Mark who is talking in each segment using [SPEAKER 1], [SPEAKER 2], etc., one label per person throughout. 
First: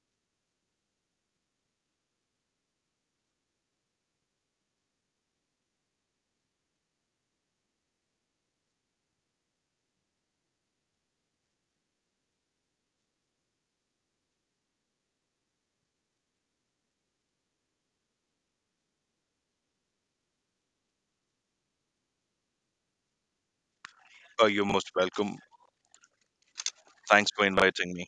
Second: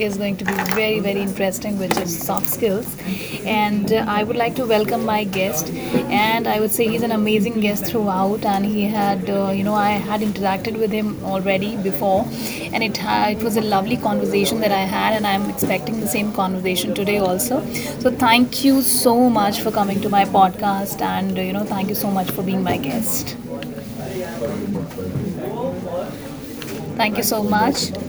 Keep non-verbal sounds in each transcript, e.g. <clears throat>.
[SPEAKER 1] is going to be very, very interesting, which is soft skills. And I would like to welcome my guest. And I would say he's an amazing guest throughout, and he had you know I had interacted with him already before, and it was a lovely conversation that I had, and I'm expecting the same conversation today also. So thank you so much for coming to my podcast, and thank you so much for being my guest.
[SPEAKER 2] Oh, you're most welcome.
[SPEAKER 1] Thank you
[SPEAKER 2] Thanks
[SPEAKER 1] so
[SPEAKER 2] for
[SPEAKER 1] much.
[SPEAKER 2] inviting me.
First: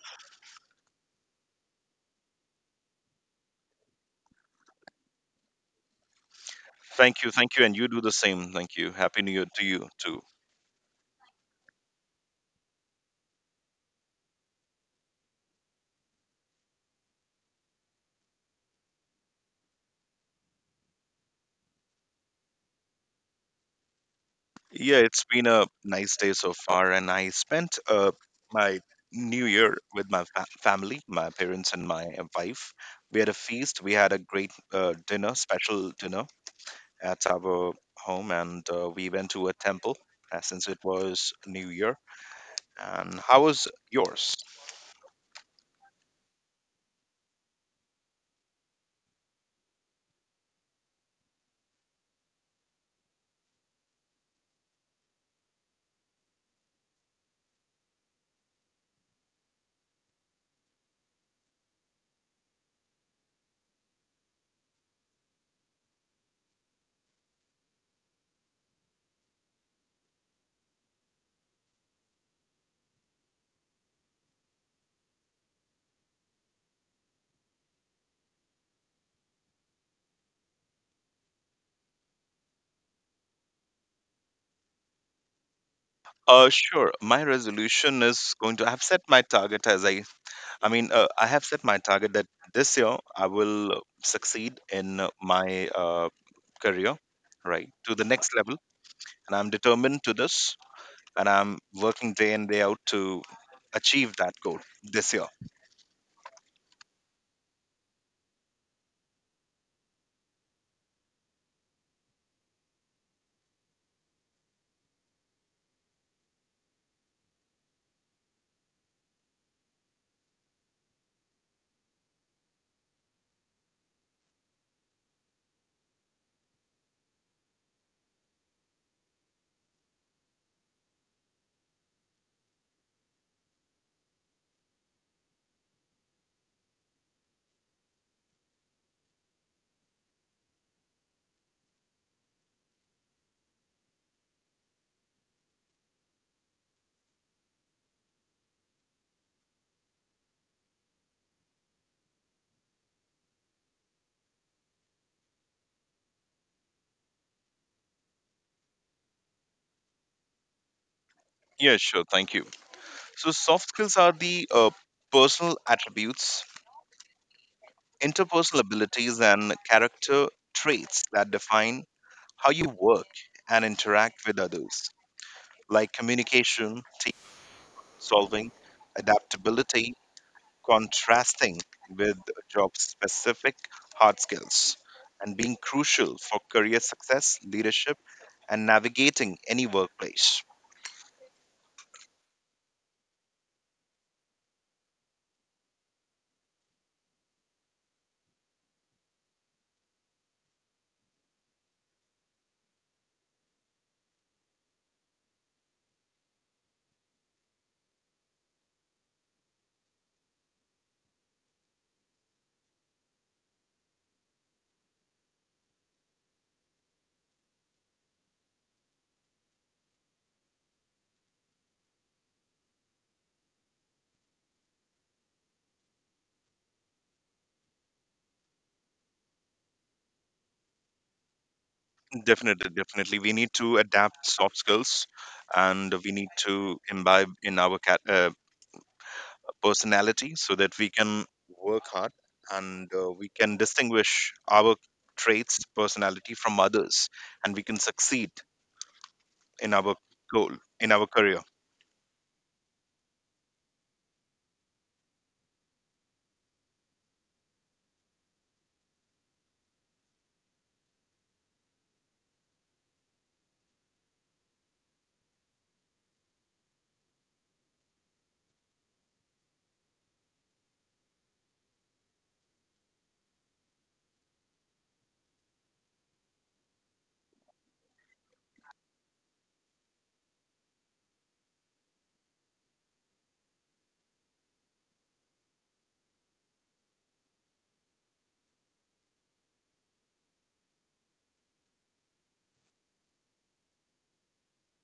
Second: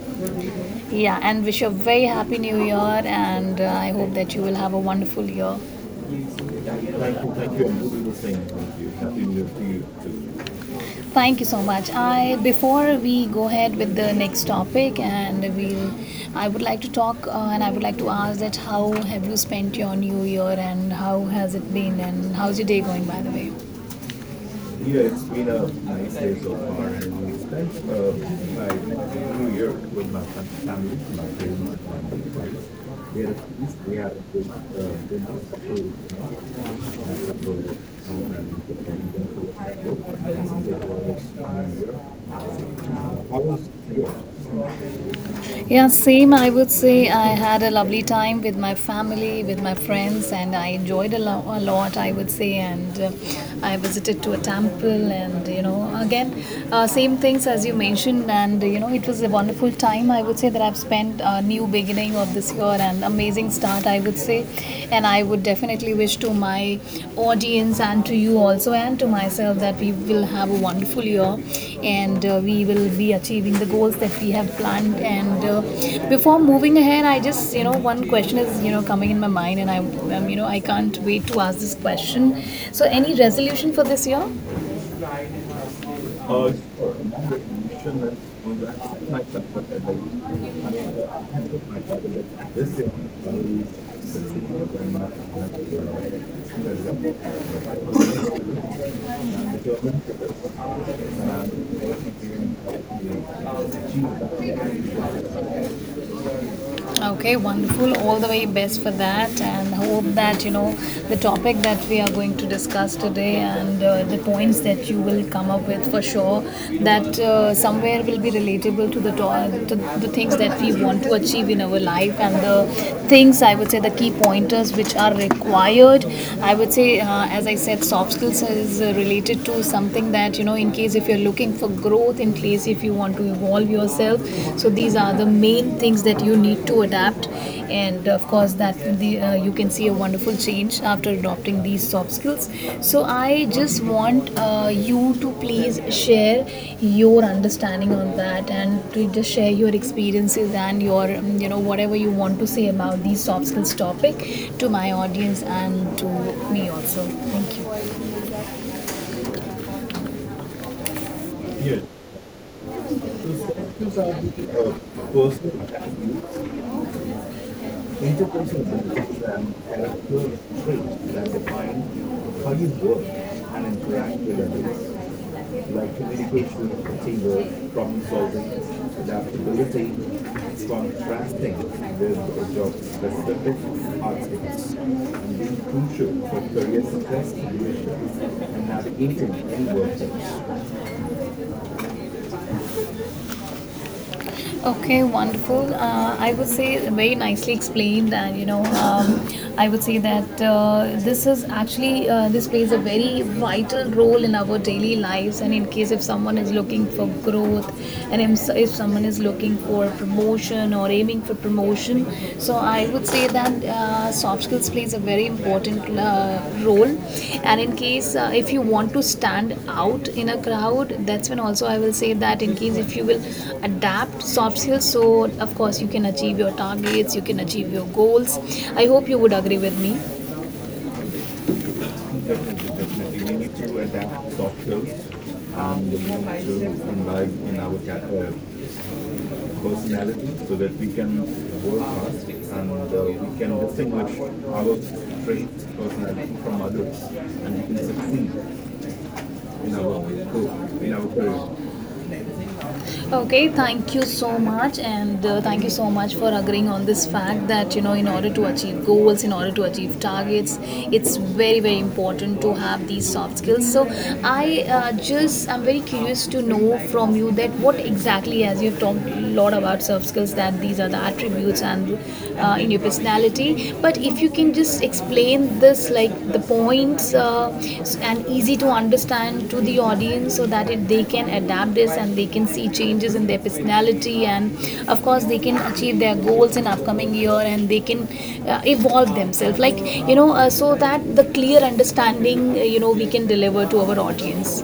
[SPEAKER 1] Yeah, and wish you a very Happy New Year, and I hope that you will have a wonderful year.
[SPEAKER 2] Thank you. Thank you. And you do the same. Thank you. Happy New Year to you, too.
[SPEAKER 1] Thank you so much. I Before we go ahead with the next topic, and we I would like to ask that how have you spent your New Year, and how has it been, and how's your day going, by the way?
[SPEAKER 2] Yeah, it's been a nice day so far. And I spent my New Year with my family, my parents, and my wife. We had a feast. We had a great dinner, special dinner at our home. And we went to a temple since it was New Year. And how was yours?
[SPEAKER 1] Yeah, same. I would say I had a lovely time with my family, with my friends, and I enjoyed a lot, I would say. And I visited to a temple, and again, same things as you mentioned. And it was a wonderful time, I would say, that I've spent a new beginning of this year and amazing start, I would say. And I would definitely wish to my audience and to you also and to myself that we will have a wonderful year, and we will be achieving the goals that we have planned. And before moving ahead, I just, one question is coming in my mind, and I you know I can't wait to ask this question. So any resolution for this year?
[SPEAKER 2] Sure. My resolution is going to. I've set my target, as I I have set my target that this year I will succeed in my career, right, to the next level. And I'm determined to this, and I'm working day in, day out to achieve that goal this year.
[SPEAKER 1] Okay, wonderful. All the very best for that, and hope that the topic that we are going to discuss today and the points that you will come up with for sure, that somewhere will be relatable to to- the things that we want to achieve in our life, and the things, I would say, the key pointers which are required. I would say, as I said, soft skills is related to something that in case if you're looking for growth, in place if you want to evolve yourself. So these are the main things that you need to adapt, and of course that you can see a wonderful change after adopting these soft skills. So I just want you to please share your understanding on that, and to just share your experiences and your whatever you want to say about these soft skills topic to my audience and to me also. Thank you.
[SPEAKER 2] Yeah, sure. Thank you. So, soft skills are the personal attributes, interpersonal abilities, and character traits that define how you work and interact with others, like communication, solving, adaptability, contrasting with job specific hard skills and being crucial for career success, leadership, and navigating any workplace.
[SPEAKER 1] Okay, wonderful. I would say very nicely explained, and I would say that this is actually this plays a very vital role in our daily lives. And in case if someone is looking for growth, and if someone is looking for promotion or aiming for promotion, so I would say that soft skills plays a very important role. And in case if you want to stand out in a crowd, that's when also I will say that in case if you will adapt soft skills, so of course you can achieve your targets, you can achieve your goals. I hope you would agree with me.
[SPEAKER 2] Definitely, definitely. We need to adapt soft skills and we need to imbibe in our personality so that we can work hard and we can distinguish our traits, personality from others, and we can succeed in our goal, in our career.
[SPEAKER 1] Okay, thank you so much, and thank you so much for agreeing on this fact that, in order to achieve goals, in order to achieve targets, it's very, very important to have these soft skills. So, I'm very curious to know from you that what exactly, as you've talked a lot about soft skills, that these are the attributes and in your personality, but if you can just explain this like the points, and easy to understand to the audience so that they can adapt this and they can see changes in their personality, and of course they can achieve their goals in upcoming year, and they can evolve themselves, like so that the clear understanding, we can deliver to our audience.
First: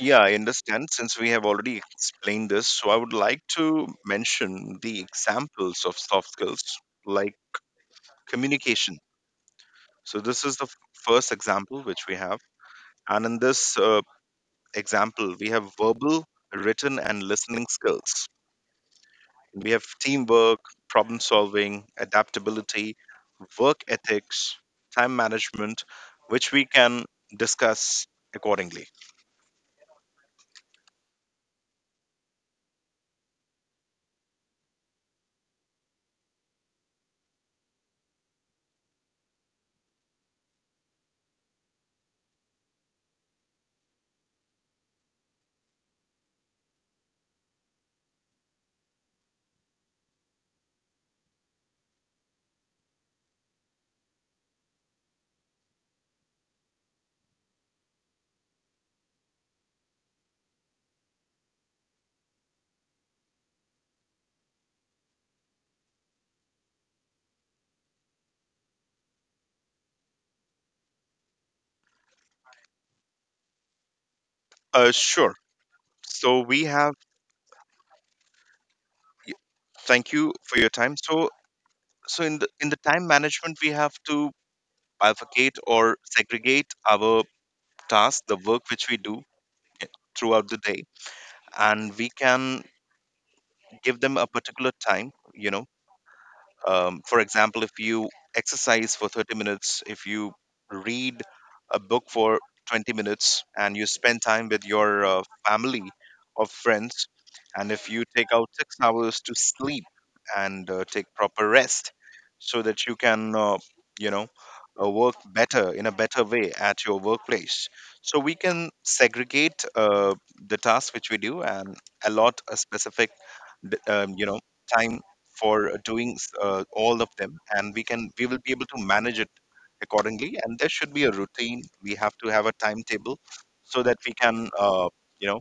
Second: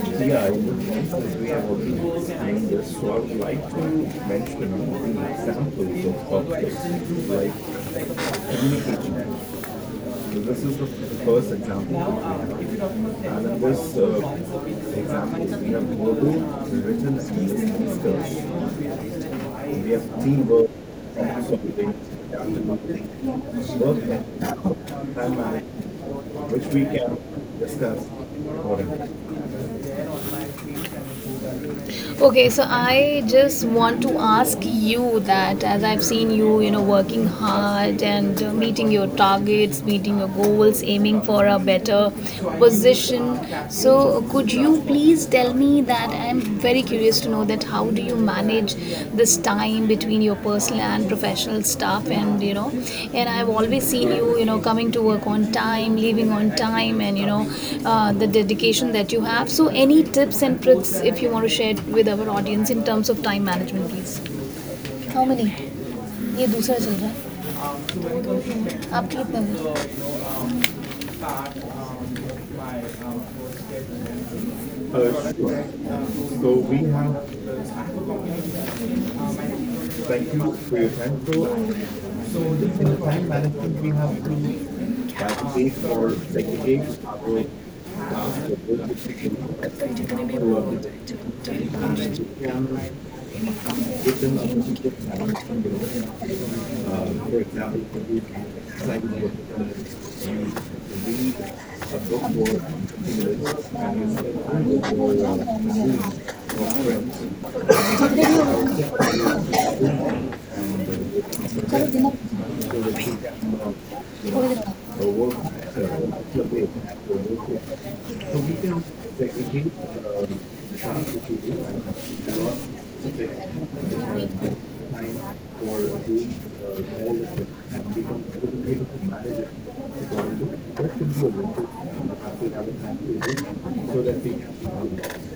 [SPEAKER 2] Yeah, I understand since we have already explained this. So I would like to mention the examples of soft skills like communication. So this is the first example which we have. And in this example, we have verbal, written, and listening skills. We have teamwork, problem solving, adaptability, work ethics, time management, which we can discuss accordingly.
[SPEAKER 1] Okay, so I just want to ask you that as I've seen you, working hard, and meeting your targets, meeting your goals, aiming for a better position. So, could you please tell me that I'm very curious to know that how do you manage this time between your personal and professional stuff? And and I've always seen you you know coming to work on time, leaving on time, and the dedication that you have. So any tips and tricks if you want to share with our audience in terms of time management, please? How many? ये दूसरा चल रहा है. आपके कितने?
[SPEAKER 2] Sure. So we have Y- thank you for your time. So, so in the time management, we have to bifurcate or segregate our tasks, the work which we do throughout the day, and we can give them a particular time. For example, if you exercise for 30 minutes, if you read a book for 20 minutes, and you spend time with your family or friends, and if you take out 6 hours to sleep and take proper rest so that you can, you know, work better in a better way at your workplace. So we can segregate the tasks which we do and allot a specific, d- um, you know, time for doing all of them, and we will be able to manage it accordingly. And there should be a routine. We have to have a timetable so that we can, you know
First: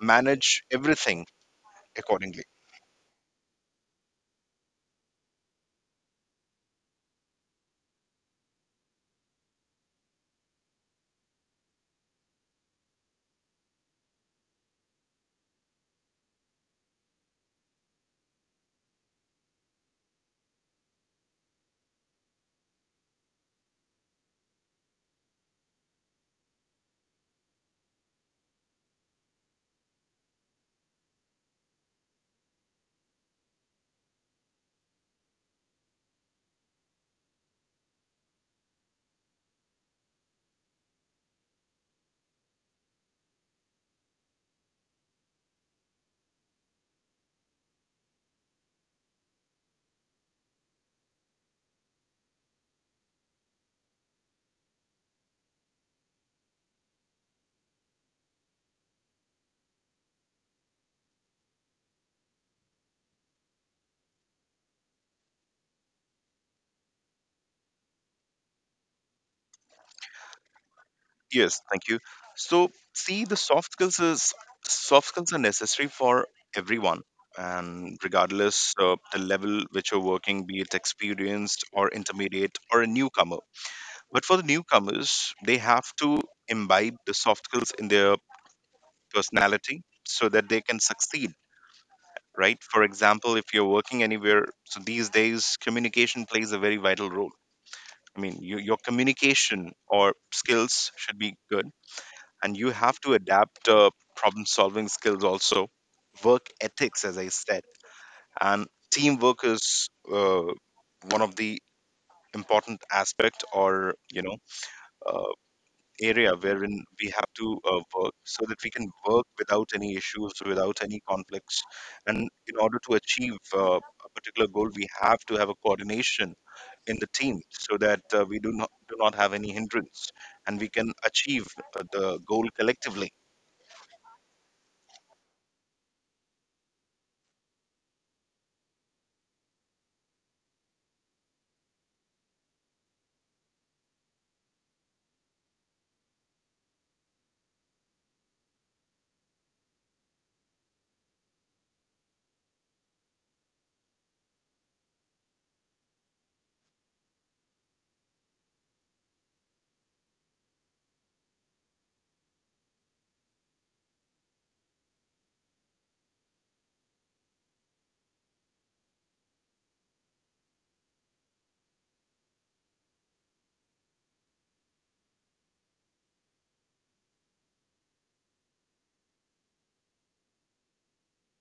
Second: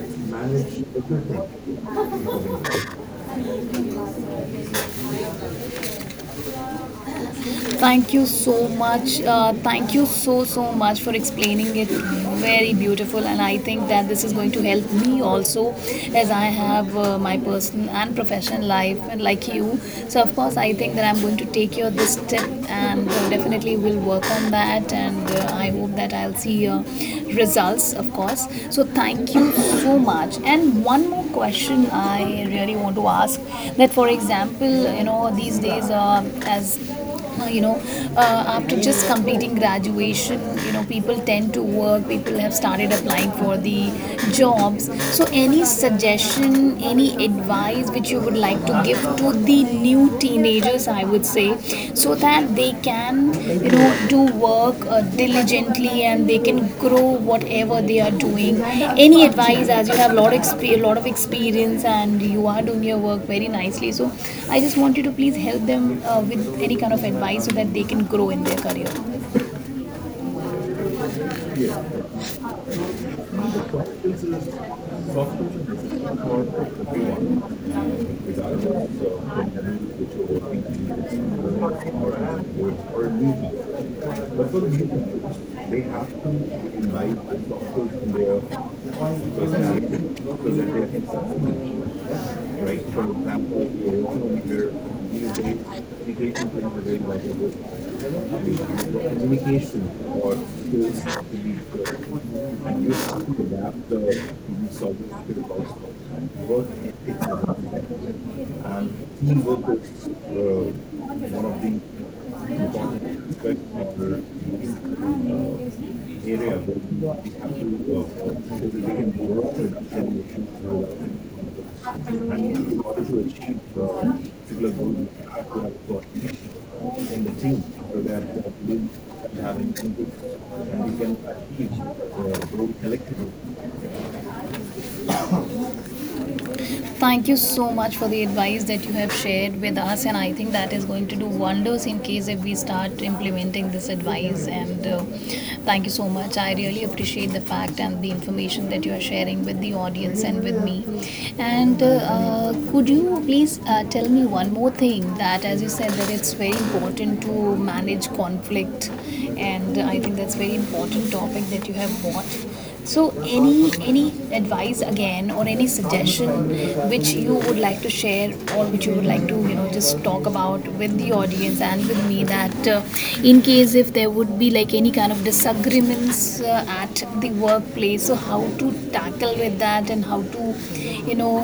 [SPEAKER 2] manage everything accordingly.
[SPEAKER 1] Thank you so much. Thank you so, so much for explaining it. Very beautiful. And I think that this is going to help me also, as I have my personal and professional life, and like you. So, of course, I think that I'm going to take your this tip, and definitely will work on that. And I hope that I'll see, results, of course. So, thank you so much. And one more question I really want to ask that, for example, these days, as you know after just completing graduation, people tend to work, people have started applying for the jobs. So any suggestion, any advice which you would like to give to the new teenagers, I would say, so that they can do work diligently, and they can grow whatever they are doing? Any advice, as you have a lot, lot of experience, and you are doing your work very nicely, so I just want you to please help them with any kind of advice so that they can grow in their career.
[SPEAKER 2] Yes, thank you. So, see, the soft skills is soft skills are necessary for everyone, and regardless of the level which you're working, be it experienced or intermediate or a newcomer. But for the newcomers, they have to imbibe the soft skills in their personality so that they can succeed, right? For example, if you're working anywhere, so these days communication plays a very vital role. I mean, you, your communication or skills should be good, and you have to adapt problem solving skills also, work ethics as I said, and teamwork is one of the important aspect, or you know, uh, area wherein we have to work so that we can work without any issues, without any conflicts. And in order to achieve a particular goal, we have to have a coordination in the team so that we do not have any hindrance and we can achieve the goal collectively.
[SPEAKER 1] Thank you so much for the advice that you have shared with us, and I think that is going to do wonders in case if we start implementing this advice. And thank you so much. I really appreciate the fact and the information that you are sharing with the audience and with me. And could you please tell me one more thing that, as you said, that it's very important to manage conflict, and I think that's very important topic that you have brought. So, any advice again, or any suggestion which you would like to share, or which you would like to just talk about with the audience and with me, that in case if there would be like any kind of disagreements at the workplace, so how to tackle with that, and how to you know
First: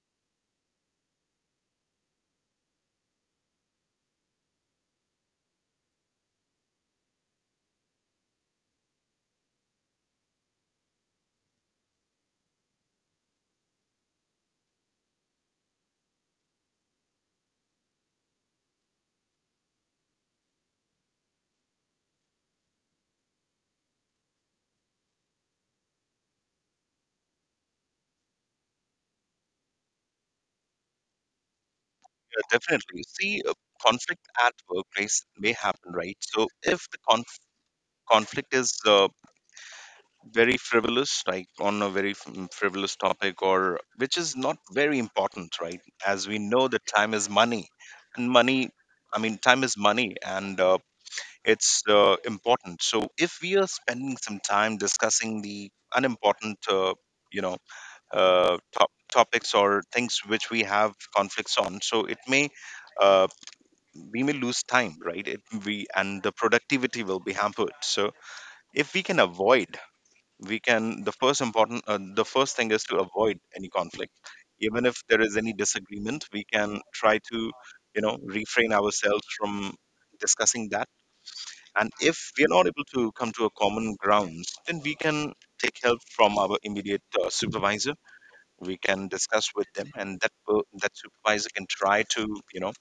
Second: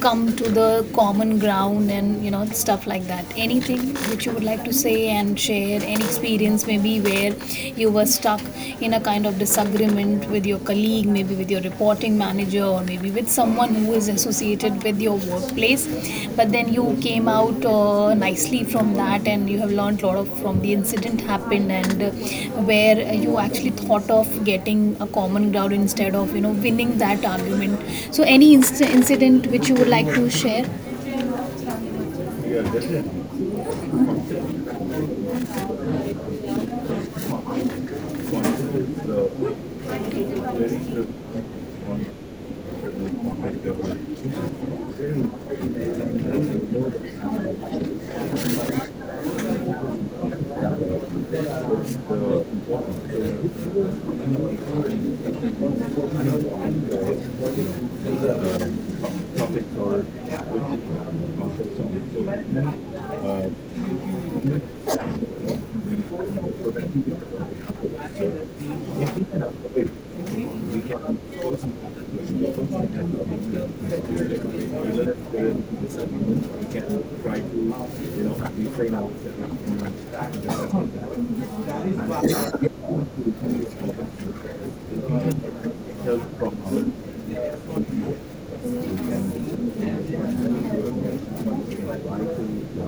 [SPEAKER 1] come to the common ground, and stuff like that? Anything which you would like to say and share, any experience maybe where you were stuck in a kind of disagreement with your colleague, maybe with your reporting manager, or maybe with someone who is associated with your workplace, but then you came out nicely from that, and you have learned a lot of from the incident happened. And where you actually thought of getting a common ground instead of winning that argument, so any incident which you would like to share?
[SPEAKER 2] Yeah, definitely. See, conflict at workplace may happen, right? So if the conflict is very frivolous, like on a very frivolous topic, or which is not very important, right? As we know that time is money and money I mean time is money, and it's important. So if we are spending some time discussing the unimportant, you know topics or things which we have conflicts on, so it may, uh, we may lose time, right? it we And the productivity will be hampered. So if we can avoid, we can the first important, the first thing is to avoid any conflict. Even if there is any disagreement, we can try to, you know, refrain ourselves from discussing that. And if we are not able to come to a common ground, then we can take help from our immediate supervisor. We can discuss with them, and that supervisor can try to, you know,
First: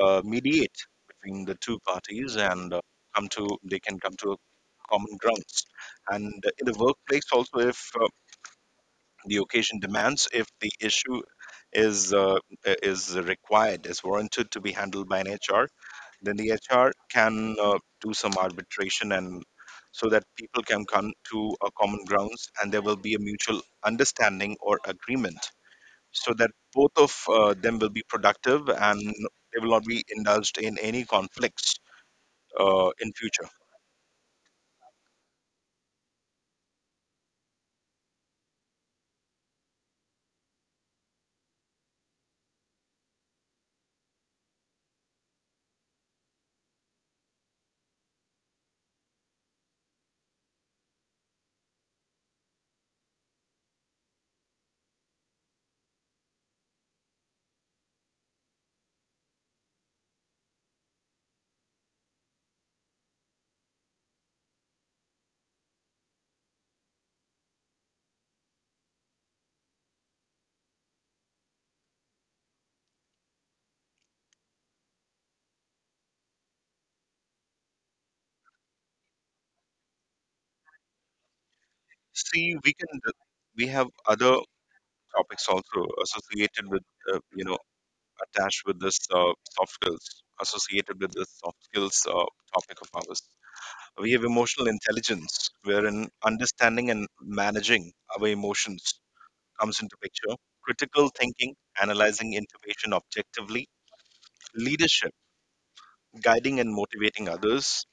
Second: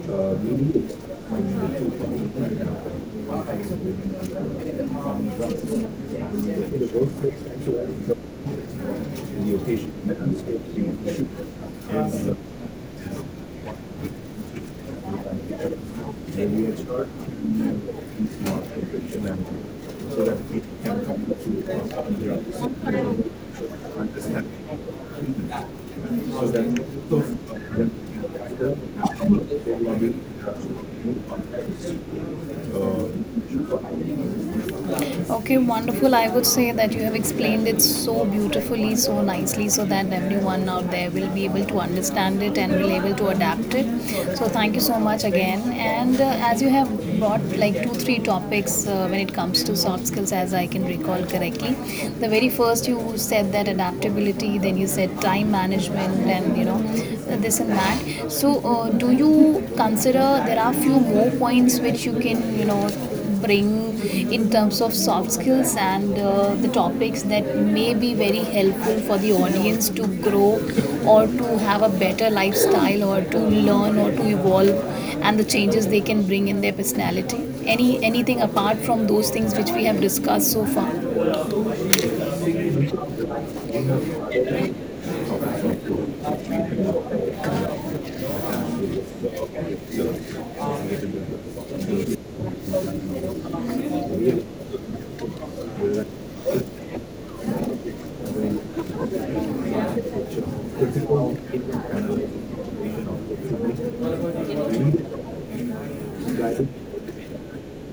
[SPEAKER 2] mediate between the two parties, and come to they can come to a common grounds. And in the workplace also, if the occasion demands, if the issue is uh, is warranted to be handled by an HR, then the HR can do some arbitration, and so that people can come to a common grounds, and there will be a mutual understanding or agreement so that both of them will be productive, and they will not be indulged in any conflicts in future.
[SPEAKER 1] Okay, wonderful. I would say that you have explained it so beautifully, so nicely, so that everyone out there will be able to understand it and will able to adapt it. So thank you so much again. And as you have brought like two, three topics when it comes to soft skills, as I can recall correctly, the very first you said that adaptability, then you said time management, and this and that. So do you consider there are few more points which you can bring in terms of soft skills, and the topics that may be very helpful for the audience to grow, or to have a better lifestyle, or to learn, or to evolve, and the changes they can bring in their personality, anything apart from those things which we have discussed so far?
[SPEAKER 2] See, we can, we have other topics also associated with, uh, you know attached with this, soft skills, associated with this soft skills topic of ours. We have emotional intelligence, wherein understanding and managing our emotions comes into picture. Critical thinking, analyzing information objectively, leadership, guiding and motivating others,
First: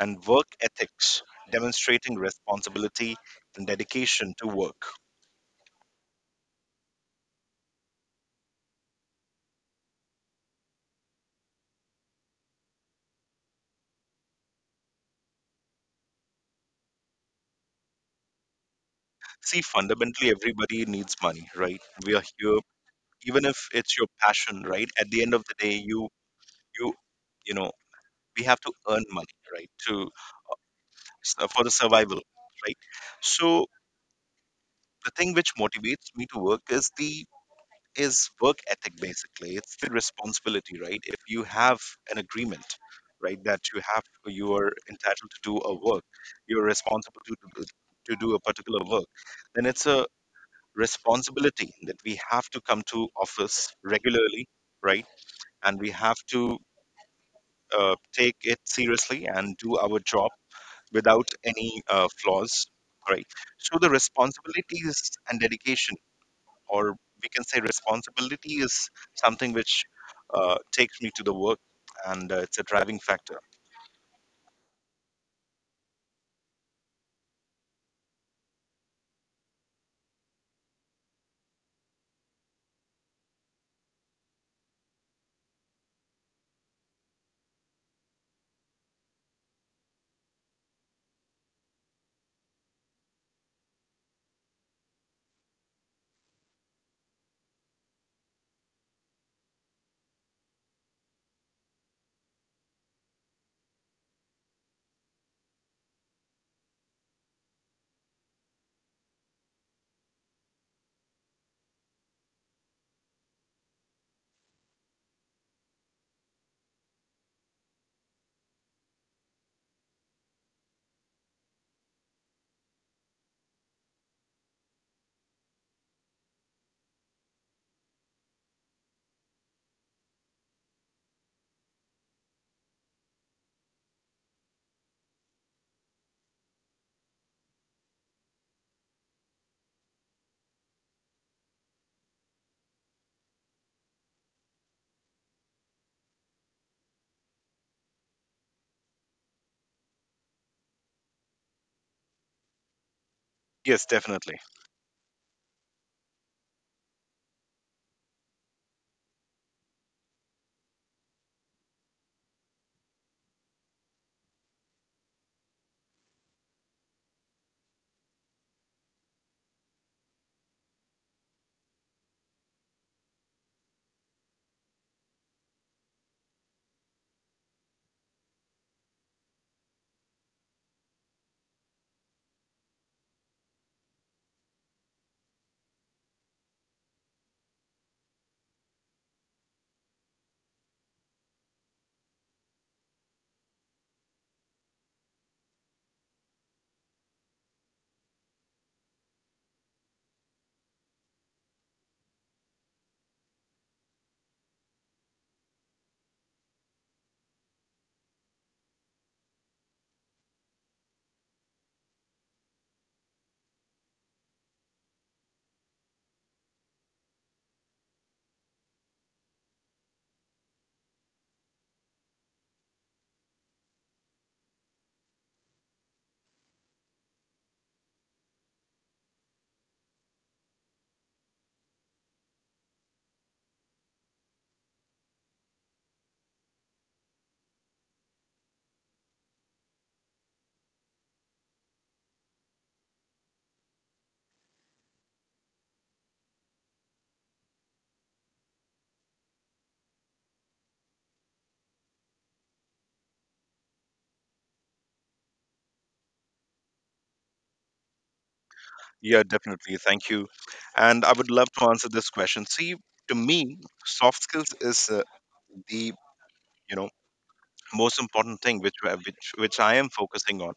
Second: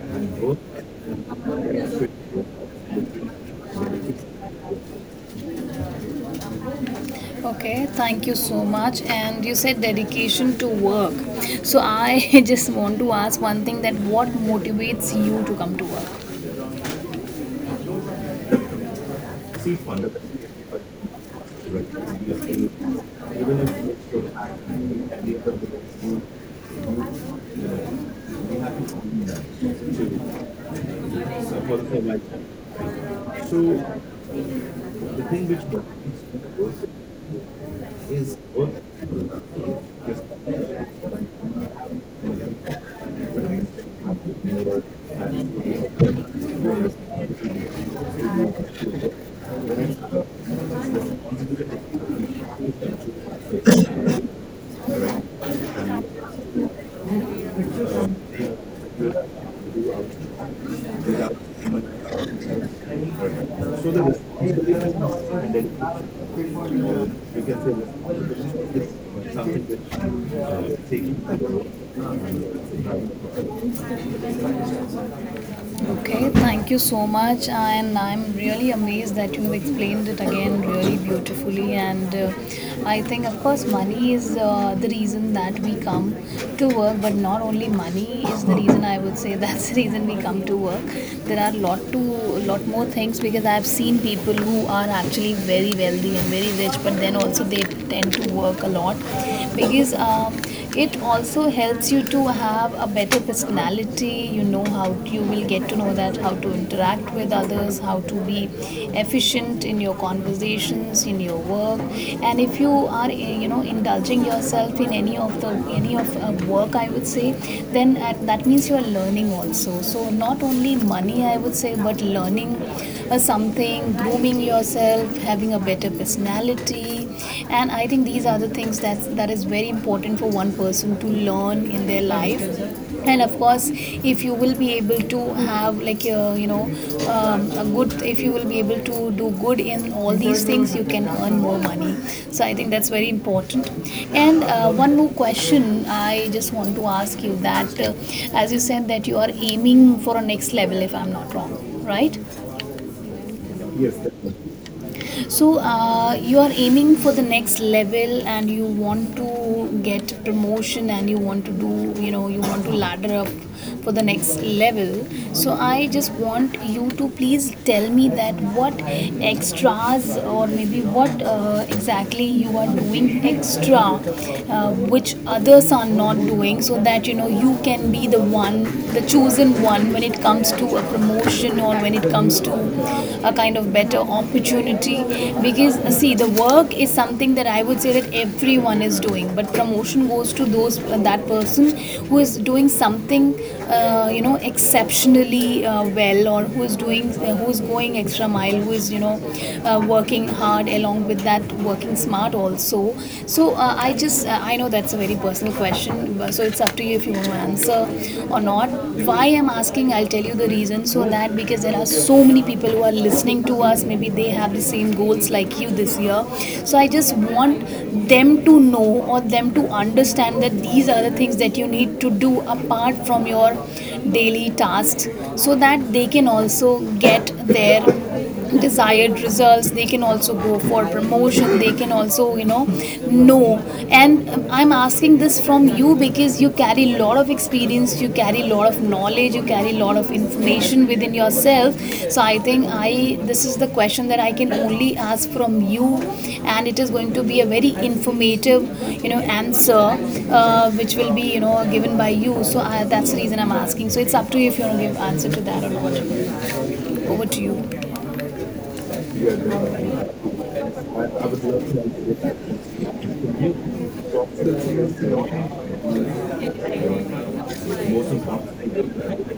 [SPEAKER 2] and work ethics, demonstrating responsibility and dedication to work.
[SPEAKER 1] Okay, thank you so much. And you said dedication to work, so I <laughs> just want to ask one thing, that what motivates you to come to work?
[SPEAKER 2] See, fundamentally, everybody needs money, right? We are here, even if it's your passion, right? At the end of the day, you you know, we have to earn money, right, to, so for the survival, right? So the thing which motivates me to work is the is work ethic. Basically, it's the responsibility, right? If you have an agreement, right, that you have, you are entitled to do a work, you're responsible to do a particular work, then it's a responsibility that we have to come to office regularly, right? And we have to take it seriously and do our job without any flaws, right? So the responsibilities and dedication, or we can say responsibility, is something which takes me to the work, and it's a driving factor.
[SPEAKER 1] Okay, thank you so much, and I'm really amazed that you have explained it again really beautifully. And I think, of course, money is the reason that we come to work, but not only money is the reason. I would say <laughs> that's the reason we come to work. There are lot more things because I've seen people who are actually very wealthy and very rich, but then also they tend to work a lot because. It also helps you to have a better personality, you know, how you will get to know that how to interact with others, how to be efficient in your conversations, in your work. And if you are you know, indulging yourself in any of the any of work, I would say, then that means you are learning also. So not only money, I would say, but learning something, grooming yourself, having a better personality. And I think these are the things that is very important for one person to learn in their life. And of course, if you will be able to have like a good, if you will be able to do good in all these things, you can earn more money. So I think that's very important. And one more question. I just want to ask you that as you said that you are aiming for a next level, if I'm not wrong, right?
[SPEAKER 2] Yes, definitely.
[SPEAKER 1] So you are aiming for the next level, and you want to get promotion, and you want to do, you know, you want to ladder up for the next level. So I just want you to please tell me that what extras or maybe what exactly you are doing extra, which others are not doing, so that you know you can be the one, the chosen one when it comes to a promotion or when it comes to a kind of better opportunity. Because see, the work is something that I would say that everyone is doing, but promotion goes to those, that person who is doing something you know, exceptionally well, or who is doing who is going extra mile, who is, you know, working hard along with that, working smart also. So I just I know that's a very personal question, so it's up to you if you want to answer or not. Why I'm asking, I'll tell you the reason. So that, because there are so many people who are listening to us, maybe they have the same goals like you this year. So I just want them to know or them to understand that these are the things that you need to do apart from your daily tasks, so that they can also get there desired results, they can also go for promotion, they can also, you know, know and I'm asking this from you because you carry a lot of experience, you carry a lot of knowledge, you carry a lot of information within yourself. So I think I this is the question that I can only ask from you, and it is going to be a very informative, you know, answer which will be, you know, given by you. So I, that's the reason I'm asking, so it's up to you if you want to give answer to that or not. Over to
[SPEAKER 2] Yeah,
[SPEAKER 1] you.
[SPEAKER 2] definitely. Thank you. And I would love to answer this question. See, to me, soft skills is the, you know, most important thing which, which I am focusing on,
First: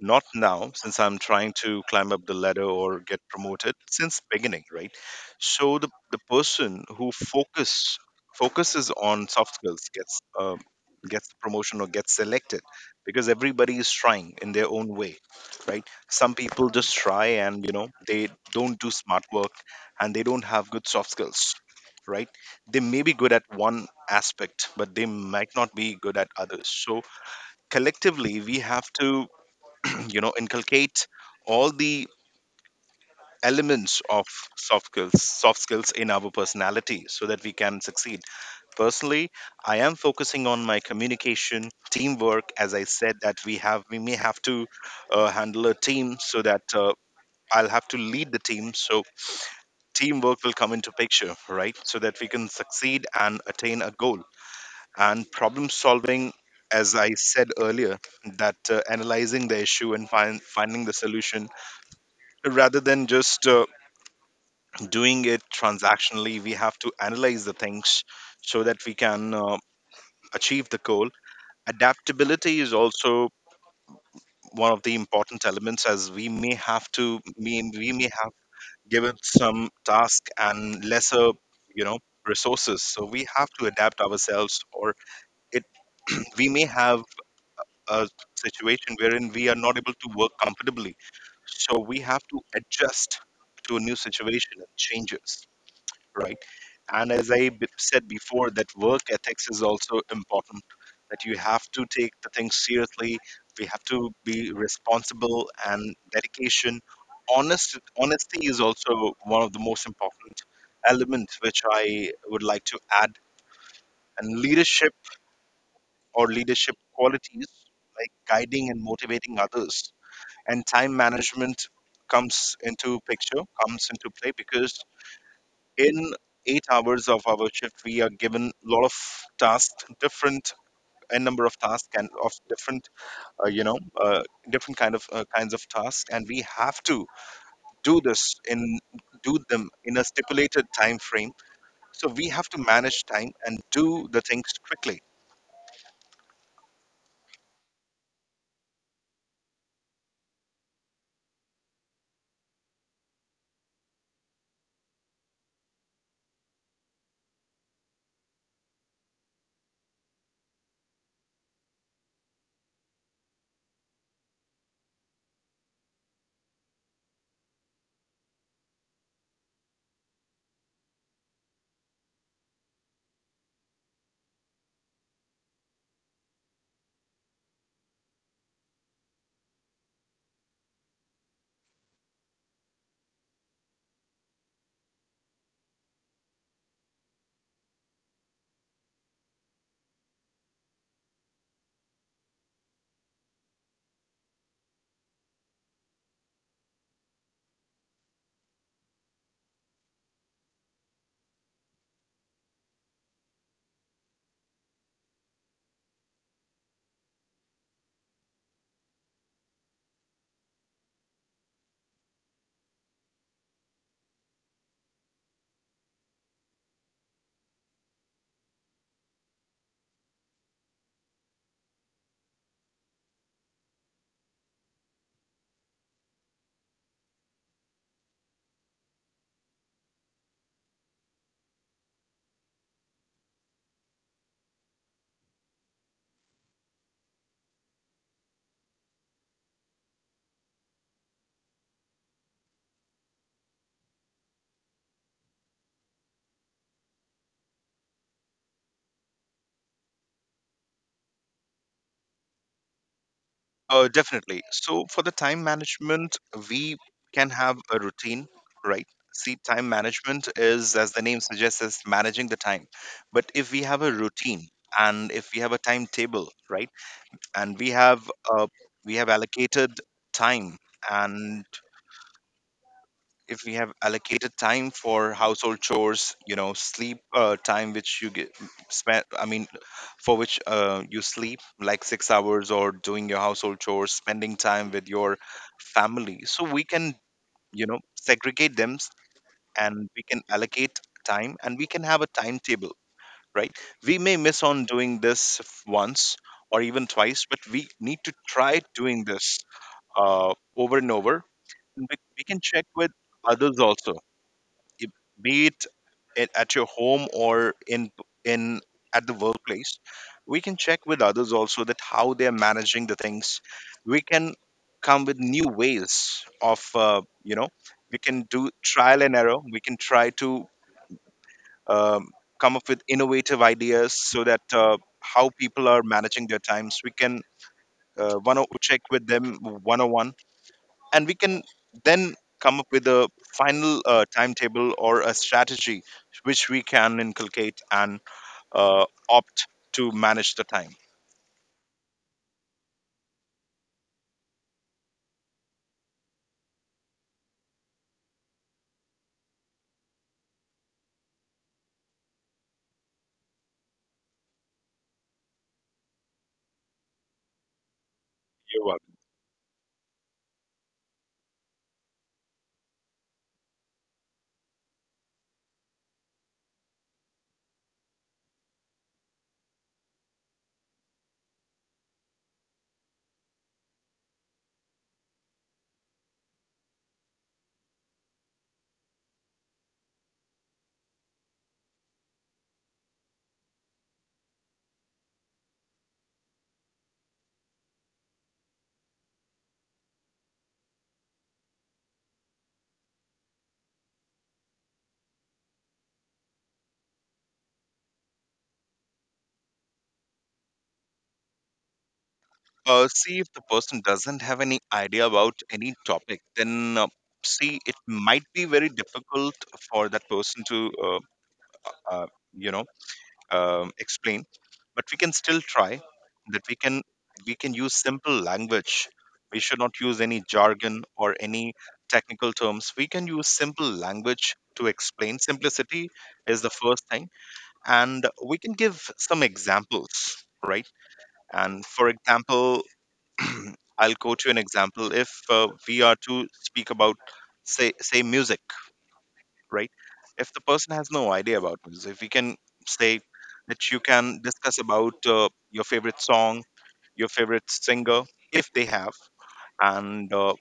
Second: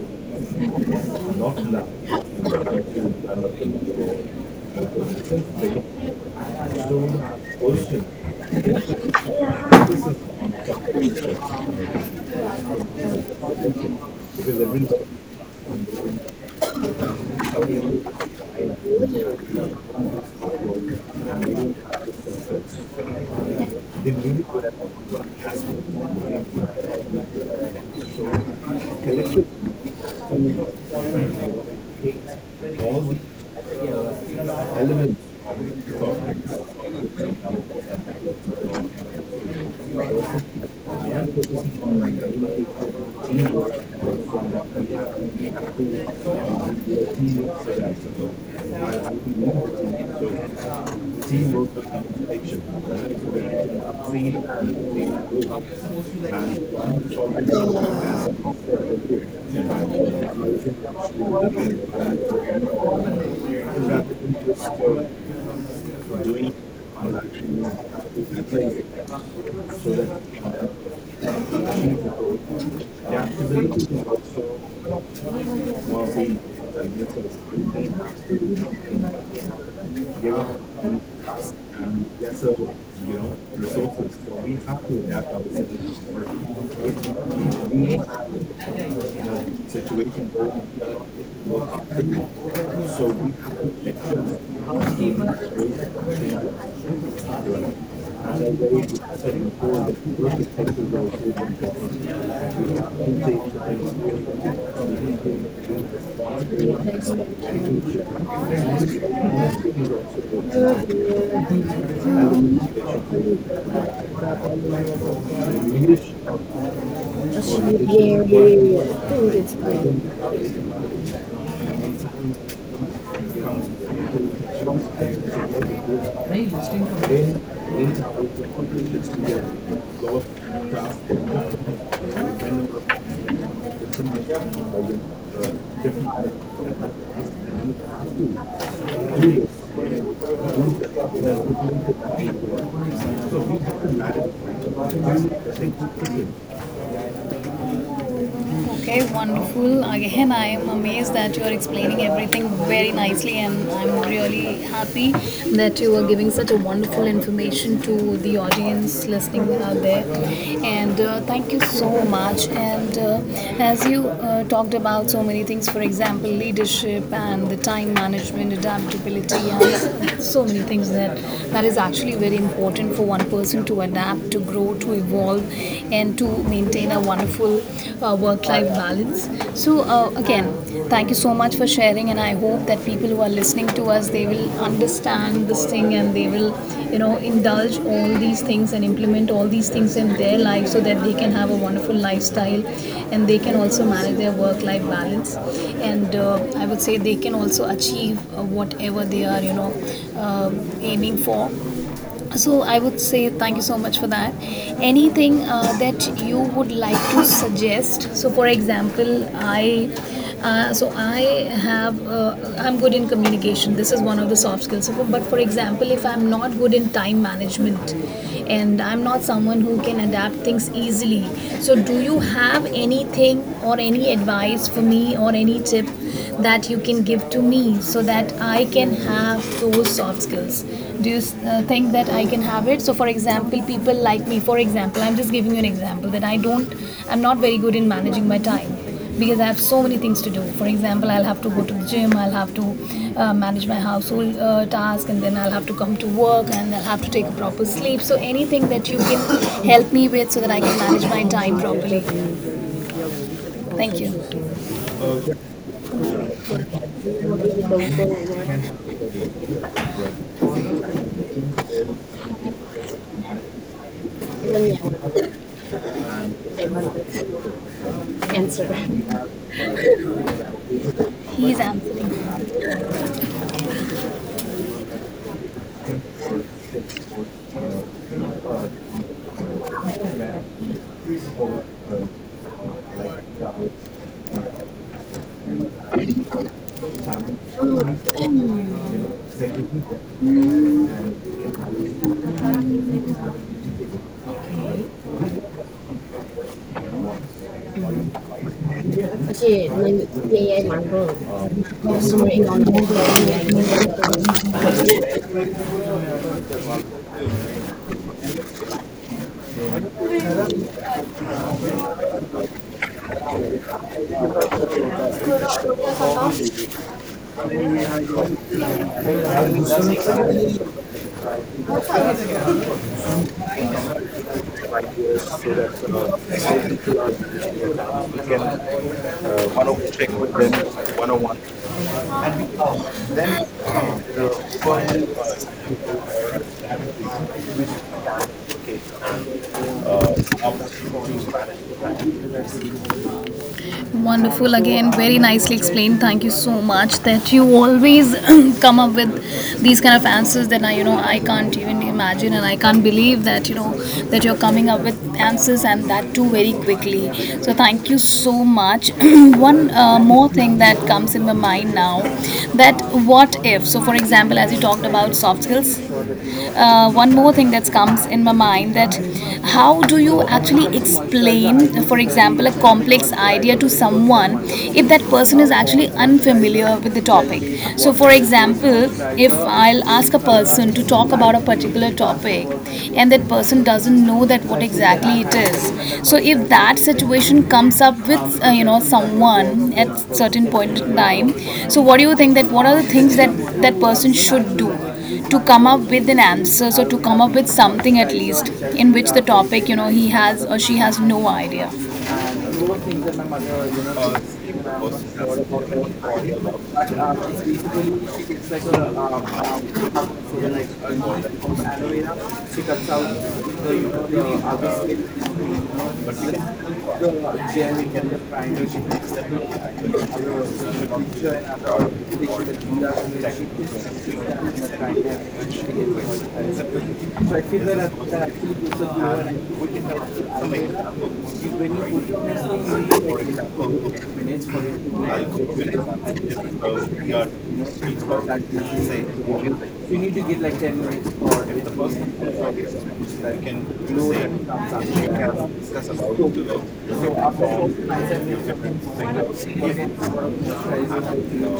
[SPEAKER 2] not now since I'm trying to climb up the ladder or get promoted, since beginning, right? So the person who focuses on soft skills gets, gets the promotion or gets selected, because everybody is trying in their own way, right? Some people just try, and you know, they don't do smart work, and they don't have good soft skills, right? They may be good at one aspect, but they might not be good at others. So collectively we have to, you know, inculcate all the elements of soft skills in our personality so that we can succeed. Personally, I am focusing on my communication, teamwork, as I said that we may have to handle a team, so that I'll have to lead the team. So teamwork will come into picture, right, so that we can succeed and attain a goal. And problem solving, as I said earlier, that analyzing the issue and finding the solution, rather than just doing it transactionally, we have to analyze the things so that we can achieve the goal. Adaptability is also one of the important elements, as we may have to mean we may have given some task and lesser, you know, resources, so we have to adapt ourselves, or it we may have a situation wherein we are not able to work comfortably, so we have to adjust to a new situation and changes, right? And as I said before, that work ethics is also important, that you have to take the things seriously. We have to be responsible and dedication. Honesty is also one of the most important elements which I would like to add. And leadership, or leadership qualities, like guiding and motivating others. And time management comes into picture, comes into play, because in 8 hours of our shift we are given a lot of tasks, different, a number of tasks, and of different, uh, you know uh, different kind of, kinds of tasks, and we have to do this in do them in a stipulated time frame. So we have to manage time and do the things quickly.
[SPEAKER 1] Okay, wonderful. Again, I am amazed that you are explaining everything very nicely, and I'm really happy that you are giving such a wonderful information to the audience listening out there. And thank you so much. And as you talked about so many things, for example, leadership and the time management, adaptability, and so many things that is actually very important for one person to adapt, to grow, to evolve and to maintain a wonderful work life balance. So, again, thank you so much for sharing, and I hope that people who are listening to us, they will understand this thing and they will, you know, indulge all these things and implement all these things in their life so that they can have a wonderful lifestyle and they can also manage their work life balance. And I would say they can also achieve whatever they are, you know, uh, aiming for. So I would say thank you so much for that. Anything that you would like to suggest? So for example, I. So I have, I'm good in communication. This is one of the soft skills. So, but for example, if I'm not good in time management, and I'm not someone who can adapt things easily, so do you have anything or any advice for me or any tip that you can give to me so that I can have those soft skills? Do you think that I can have it? So for example, people like me, for example, I'm just giving you an example that I'm not very good in managing my time, because I have so many things to do. For example, I'll have to go to the gym, I'll have to manage my household task, and then I'll have to come to work, and I'll have to take a proper sleep. So anything that you can help me with so that I can manage my time properly. Thank you.
[SPEAKER 2] Definitely. So for the time management, we can have a routine, right? See, time management is, as the name suggests, is managing the time. But if we have a routine and if we have a timetable, right, and
[SPEAKER 1] Answer.
[SPEAKER 2] we have allocated time,
[SPEAKER 1] He's answering.
[SPEAKER 2] and if we have allocated time for household chores, you know, sleep, time which you get spent. I mean for which you sleep like 6 hours, or doing your household chores, spending time with your family, so we can, you know, segregate them, and we can allocate time and we can have a timetable, right? We may miss on doing this once or even twice, but we need to try
[SPEAKER 1] 사실
[SPEAKER 2] doing
[SPEAKER 1] 난
[SPEAKER 2] this
[SPEAKER 1] AI 말고
[SPEAKER 2] over and over.
[SPEAKER 1] 숨을 이건.
[SPEAKER 2] We can check with others also, i- be it at your home or in at the workplace. We can check with others also that how they are managing the things. We can come with new ways of, we can do trial and error, we can try to, um, come up with innovative ideas so that, how people are managing their times, we can, one, check with them one on one, and we can then come up with a final, timetable or a strategy which we can inculcate and uh, opt to manage the time.
[SPEAKER 1] Wonderful again, very nicely explained. Thank you so much that you always <clears throat> come up with these kind of answers that I, you know, I can't even imagine, and I can't believe that you know that you're coming up with answers, and that too very quickly. So thank you so much. <clears throat> One
[SPEAKER 2] You're welcome.
[SPEAKER 1] more thing that comes in my mind now, that what if? So for example, as you talked about soft skills, one more thing that comes in my mind, that how do you actually explain, for example, a complex idea to someone if that person is actually unfamiliar with the topic? So, for example, if I'll ask a person to talk about a particular topic, and that person doesn't know that what exactly it is, so if that situation comes up with you know, someone at certain point in time, so what do you think that what are the things that that person should do to come up with an answer, so to come up with something at least in which the topic, you know, he has or she has no idea.
[SPEAKER 2] See, if the person doesn't have any idea about any topic, then see, it might be very difficult for that person to, uh, you know explain, but we can still try that we can, we can use simple language. We should not use any jargon or any technical terms. We can use simple language to explain.
[SPEAKER 1] Thank,
[SPEAKER 2] Simplicity
[SPEAKER 1] so I
[SPEAKER 2] is
[SPEAKER 1] feel
[SPEAKER 2] the
[SPEAKER 1] that
[SPEAKER 2] first
[SPEAKER 1] that
[SPEAKER 2] thing,
[SPEAKER 1] actually gives us more
[SPEAKER 2] and we can
[SPEAKER 1] when
[SPEAKER 2] give some
[SPEAKER 1] you
[SPEAKER 2] examples, right? And for
[SPEAKER 1] put in
[SPEAKER 2] example,
[SPEAKER 1] minutes for
[SPEAKER 2] <clears throat> I'll
[SPEAKER 1] it,
[SPEAKER 2] quote you an example. If we are to speak about, say music,
[SPEAKER 1] you need to give like ten
[SPEAKER 2] right?
[SPEAKER 1] minutes or.
[SPEAKER 2] If the person has no idea about music, if we can say that you can discuss about your favorite song, your favorite singer, if they have, and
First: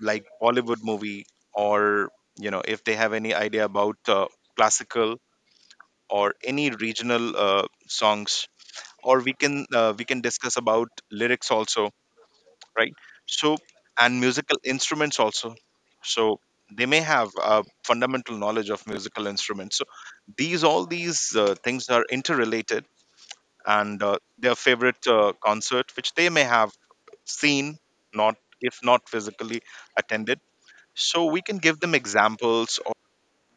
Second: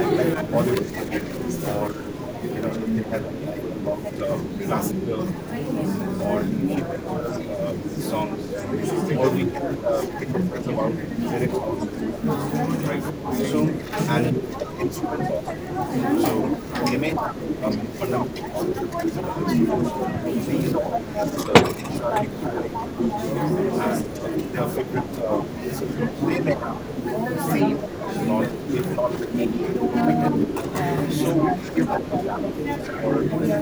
[SPEAKER 2] like Bollywood movie, or you know, if they have any idea about classical or any regional songs, or we can discuss about lyrics also, right? So, and musical instruments also. So, they may have a fundamental knowledge of musical instruments. So, these all these things are interrelated, and their favorite concert, which they may have seen, not if not physically attended. So, we can give them examples, or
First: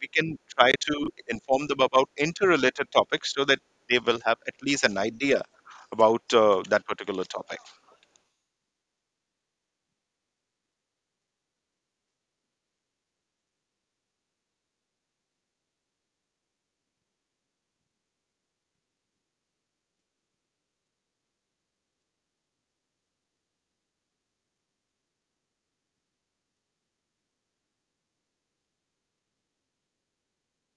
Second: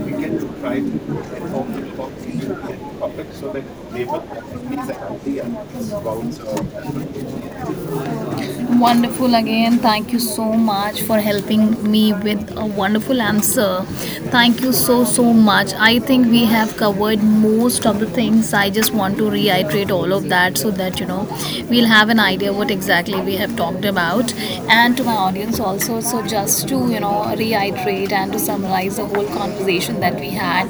[SPEAKER 2] we can try to inform them about interrelated topics so that they will have at least an idea about that particular topic.
[SPEAKER 1] Wonderful again. Thank you so much for helping me with a wonderful answer. Thank you so so much. I think we have covered most of the things. I just want to reiterate all of that so that you know we'll have an idea what exactly we have talked about, and to my audience also. So just to, you know, reiterate and to summarize the whole conversation that we had.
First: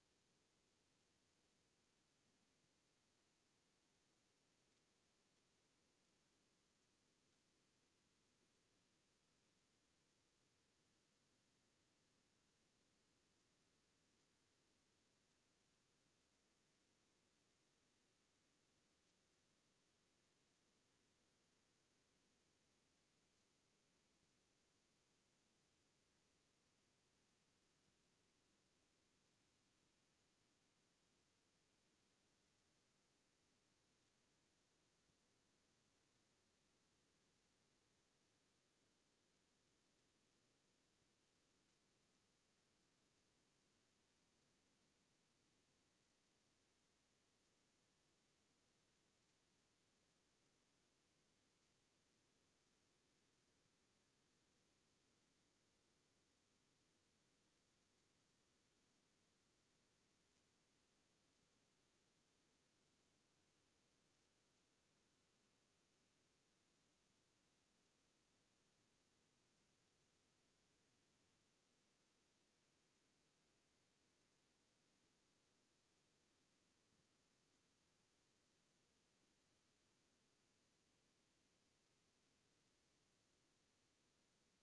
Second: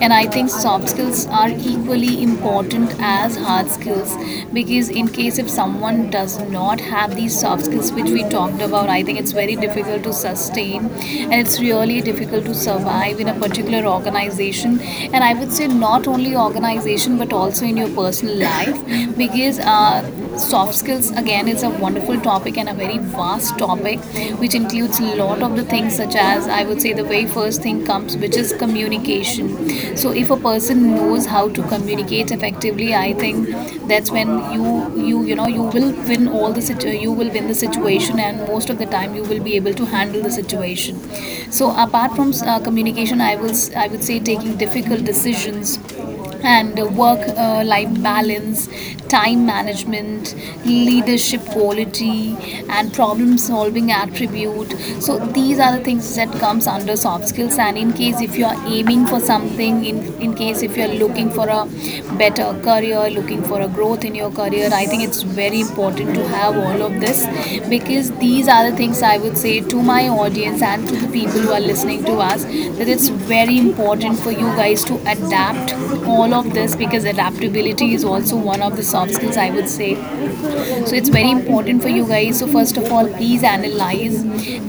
[SPEAKER 1] And I think soft skills are equally important as hard skills, because in case if someone does not have these soft skills which we talked about, I think it's very difficult to sustain, and it's really difficult to survive in a particular organization. And I would say not only organization, but also in your personal life, because soft skills again is a wonderful topic and a very vast topic, which includes a lot of the things, such as, I would say, the very first thing comes which is communication. So if a person knows how to communicate effectively, I think that's when you know, you will win all the you will win the situation, and most of the time you will be able to handle the situation. So apart from communication, I would say taking difficult decisions and work life balance, time management, leadership quality, and problem solving attribute. So these are the things that comes under soft skills. And in case if you are aiming for something, in case if you are looking for a better career, looking for a growth in your career, I think it's very important to have all of this. Because these are the things I would say to my audience and to the people who are listening to us, that it's very important for you guys to adapt all of this, because adaptability is also one of the soft skills, I would say. So it's very important for you guys. So first of all, please analyze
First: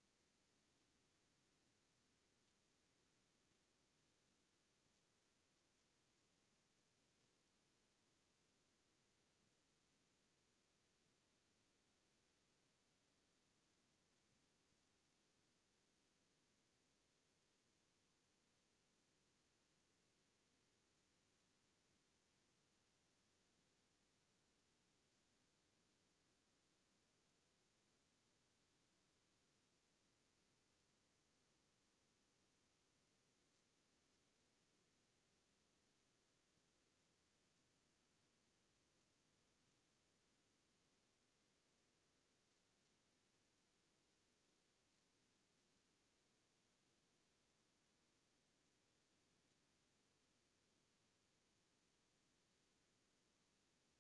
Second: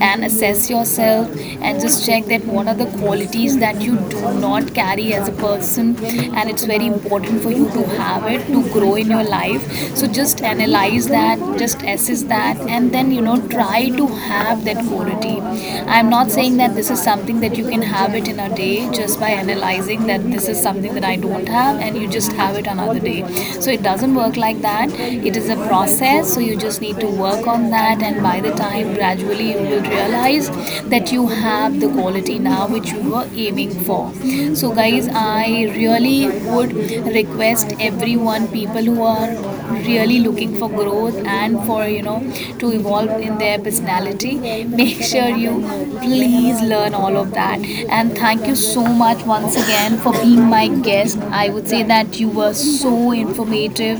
[SPEAKER 1] and assess yourself, and just check that what are the qualities that you do not carry as a person, and it's very important for you to have it to grow in your life. So just analyze that, just assess that, and then, you know, try to have that quality. I'm not saying that this is something that you can have it in a day, just by analyzing that this is something that I don't have, and you just have it another day. So it doesn't work like that. It is a process, so you just need to work on that, and by the time gradually you will realize that you have the quality now which you were able craving for. So, guys, I really would request everyone, people who are really looking for growth and for, you know, to evolve in their personality, make sure you please learn all of that. And thank you so much once again for being my guest. I would say that you were so informative,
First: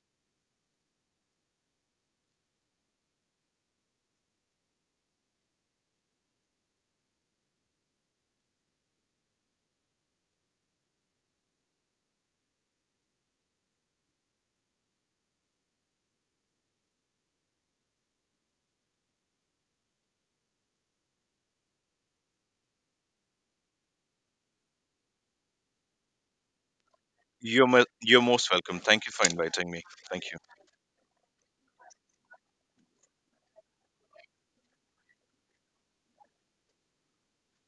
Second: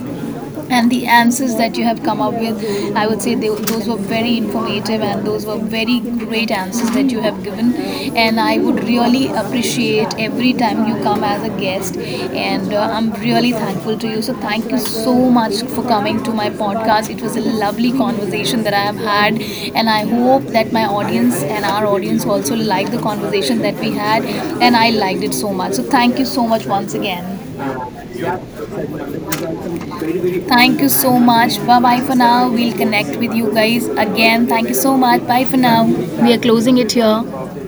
[SPEAKER 1] and the answers that you have come up with, I would say those were very informative, and those were very great answers that you have given. And I would really appreciate every time you come as a guest, and I'm really thankful to you. So thank you so much for coming to my podcast. It was a lovely conversation that I have had, and I hope that my audience and our audience also liked the conversation that we had, and I liked it so much. So thank you so much once again.
[SPEAKER 2] You're most welcome. Thank you for inviting me. Thank you.
[SPEAKER 1] Thank you so much. Bye bye for now. We'll connect with you guys again. Thank you so much. Bye for now. We are closing it here.